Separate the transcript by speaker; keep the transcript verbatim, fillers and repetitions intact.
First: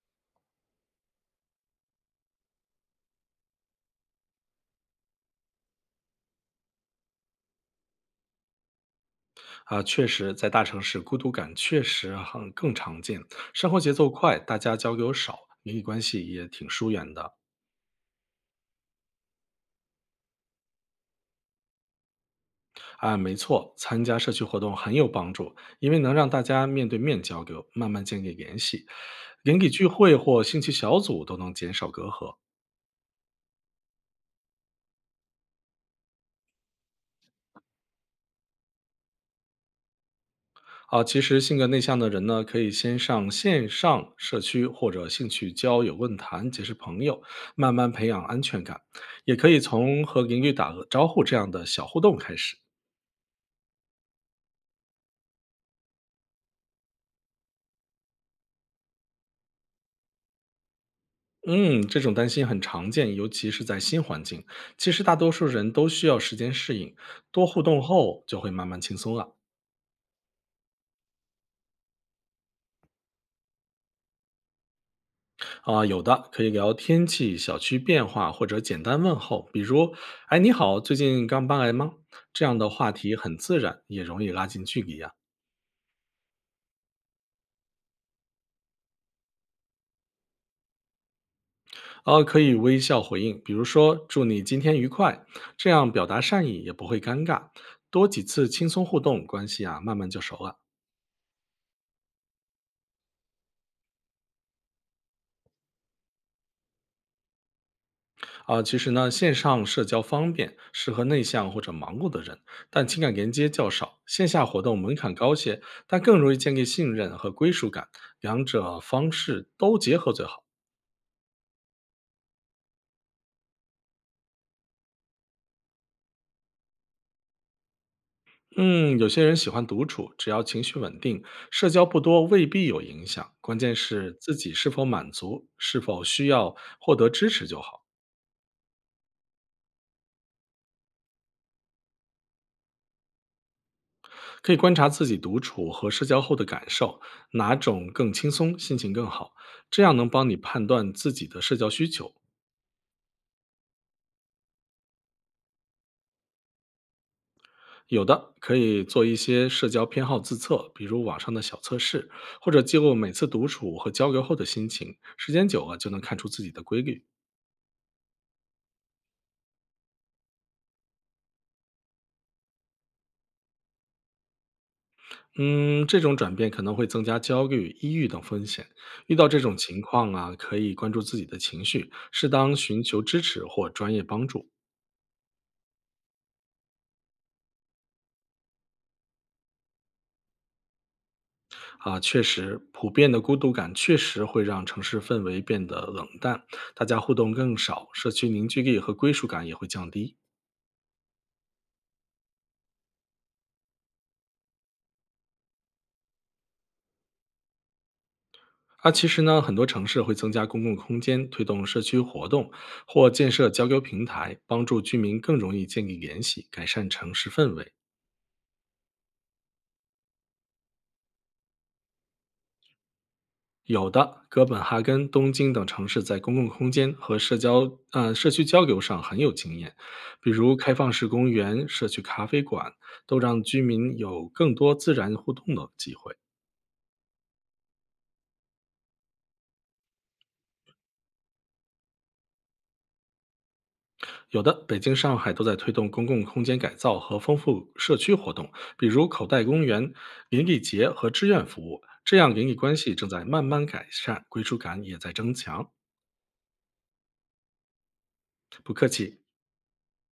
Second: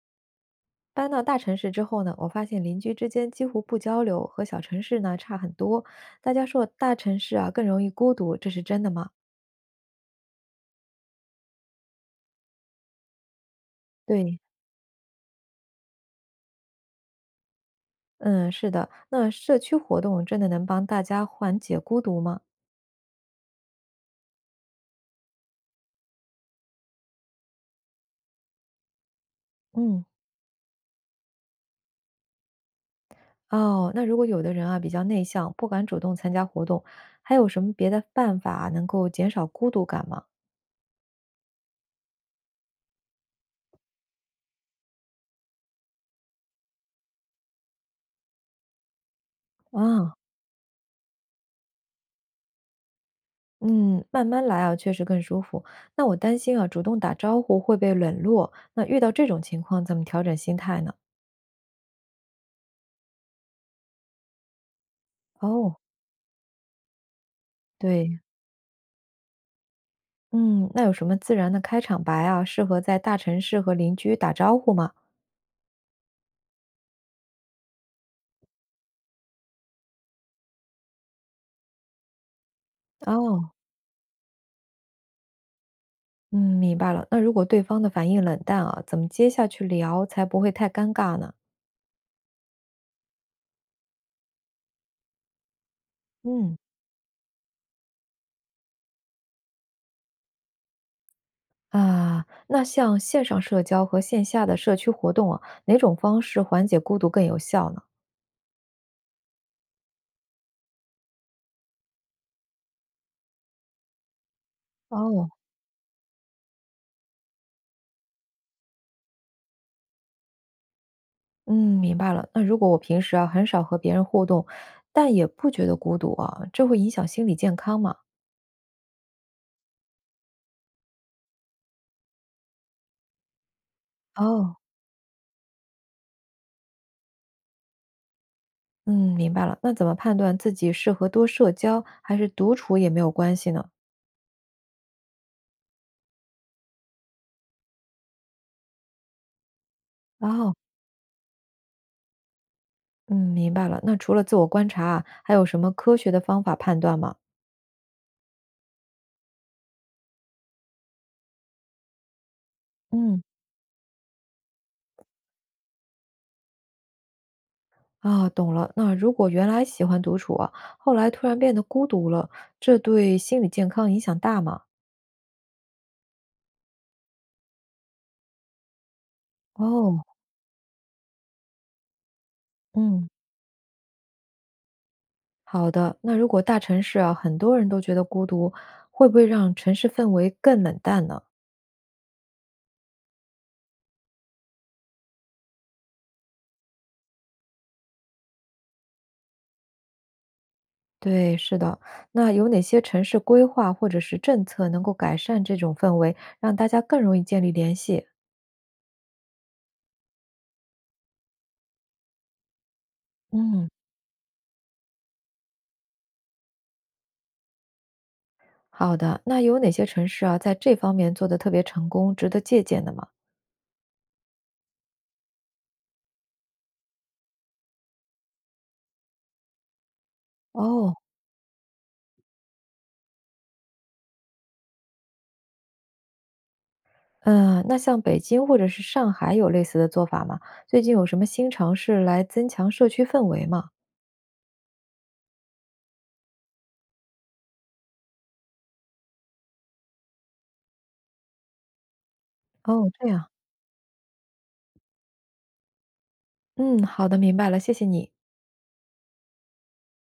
Speaker 1: 搬到大城市之后呢，我发现邻居之间几乎不交流，和小城市呢差很多。大家说大城市啊更容易孤独，这是真的吗？
Speaker 2: 啊，确实，在大城市，孤独感确实很更常见。生活节奏快，
Speaker 1: 对，
Speaker 2: 大家交流少，邻里关系也挺疏远的。
Speaker 1: 嗯，是的。那社区活动真的能帮大家缓解孤独吗？
Speaker 2: 啊，没错，参加社区活动很有帮助，因为能让大家面对面交流，慢慢建立联系。邻里聚
Speaker 1: 嗯，
Speaker 2: 会或兴趣小组都能减少隔阂。
Speaker 1: 哦，那如果有的人啊比较内向，不敢主动参加活动，还有什么别的办法啊能够减少孤独感吗？
Speaker 2: 啊，其实性格内向的人呢，可以先上线上社区或者兴趣交友论坛结识朋友，慢慢培养安全感。也可以从
Speaker 1: 啊，
Speaker 2: 和邻居打个招呼这样的小互动开始。
Speaker 1: 嗯，慢慢来啊，确实更舒服。那我担心啊，主动打招呼会被冷落。那遇到这种情况，怎么调整心态呢？
Speaker 2: 嗯，这种担心很常见，尤其是在新环境。其实大多数人
Speaker 1: 哦。
Speaker 2: 都需要时间适应，多互动
Speaker 1: 对，
Speaker 2: 后就会慢慢轻松了。
Speaker 1: 嗯，那有什么自然的开场白啊，适合在大城市和邻居打招呼吗？
Speaker 2: 啊、有的可以聊天气、小区变化，或者简单问候，比如“哎，你好，最近刚搬来吗？”这样的话题很
Speaker 1: 哦，
Speaker 2: 自然，也容易拉近距离呀、
Speaker 1: 嗯，明白了。那如果对方的反应冷淡啊，怎么接下去聊才不会太尴尬呢？
Speaker 2: 啊。呃，可以微笑回应，比如说“祝你今天愉快”，这样表达善
Speaker 1: 嗯
Speaker 2: 意也不会尴尬。多几次轻松互动，关系啊慢慢就熟了。
Speaker 1: 啊，那像线上社交和线下的社区活动啊，哪种方式缓解孤独更有效呢？
Speaker 2: 啊，其实呢，线上社交方便，适合内向或者忙碌的人，但情感连接较少。线下活动门槛
Speaker 1: 哦，
Speaker 2: 高些，但更容易建立信任和归属感，两者方式都结合最好。
Speaker 1: 嗯，明白了。那如果我平时啊很少和别人互动，但也不觉得孤独啊，这会影响心理健康吗？
Speaker 2: 嗯，有些人喜欢独处，只要情绪稳定，社交不多未必有影响，关键是自己
Speaker 1: 哦，
Speaker 2: 是否满足，是否需要获得支持就好。
Speaker 1: 嗯，明白了。那怎么判断自己适合多社交，还是独处也没有关系呢？
Speaker 2: 可以观察自己独处和社交后的感受，哪种更轻松，心情更好，这样能帮你
Speaker 1: 哦，
Speaker 2: 判断自己的社交需求。
Speaker 1: 嗯，明白了。那除了自我观察啊，还有什么科学的方法判断吗？
Speaker 2: 有的可以做一些社交偏好自测，比如网上的小测试，或者记录每
Speaker 1: 嗯，
Speaker 2: 次独处和交流后的心情，时间久了就能看出自己的规律。
Speaker 1: 啊，懂了。那如果原来喜欢独处啊，后来突然变得孤独了，这对心理健康影响大吗？
Speaker 2: 嗯，这种转变可能会增加焦虑、抑郁等风险。遇到这种情
Speaker 1: 哦，
Speaker 2: 况啊，可以关注自己的情绪，适当寻求
Speaker 1: 嗯，
Speaker 2: 支持或专业帮助。
Speaker 1: 好的。那如果大城市啊，很多人都觉得孤独，会不会让城市氛围更冷淡呢？
Speaker 2: 啊，确实，普遍的孤独感确实会让城市氛围变得冷淡，大家互动更少，社区凝聚力和归属感也会降低。
Speaker 1: 对，是的。那有哪些城市规划或者是政策能够改善这种氛围，让大家更容易建立联系？
Speaker 2: 啊，其实呢，很多城市会增加公共空间，推动社区活动，或建设交
Speaker 1: 嗯，
Speaker 2: 流平台，帮助居民更容易建立联系，改善城市氛围。
Speaker 1: 好的。那有哪些城市啊，在这方面做得特别成功，值得借鉴的吗？
Speaker 2: 有的，哥本哈根、东京等城市在公共空间和社交呃社区交流上很有经验，比如开放
Speaker 1: 哦，
Speaker 2: 式公园、社区咖啡馆，都让居民有更多自然互动的机会。
Speaker 1: 嗯，那像北京或者是上海有类似的做法吗？最近有什么新尝试来增强社区氛围吗？
Speaker 2: 有的，北京、上海都在推动公共空间改造和丰富社区活动，比如口袋公园、邻里节和志愿服务。这样邻里关
Speaker 1: 哦，
Speaker 2: 系
Speaker 1: 这
Speaker 2: 正在
Speaker 1: 样。
Speaker 2: 慢慢改善，归属感也在增强。
Speaker 1: 嗯，好的，明白了，谢谢你。
Speaker 2: 不客气。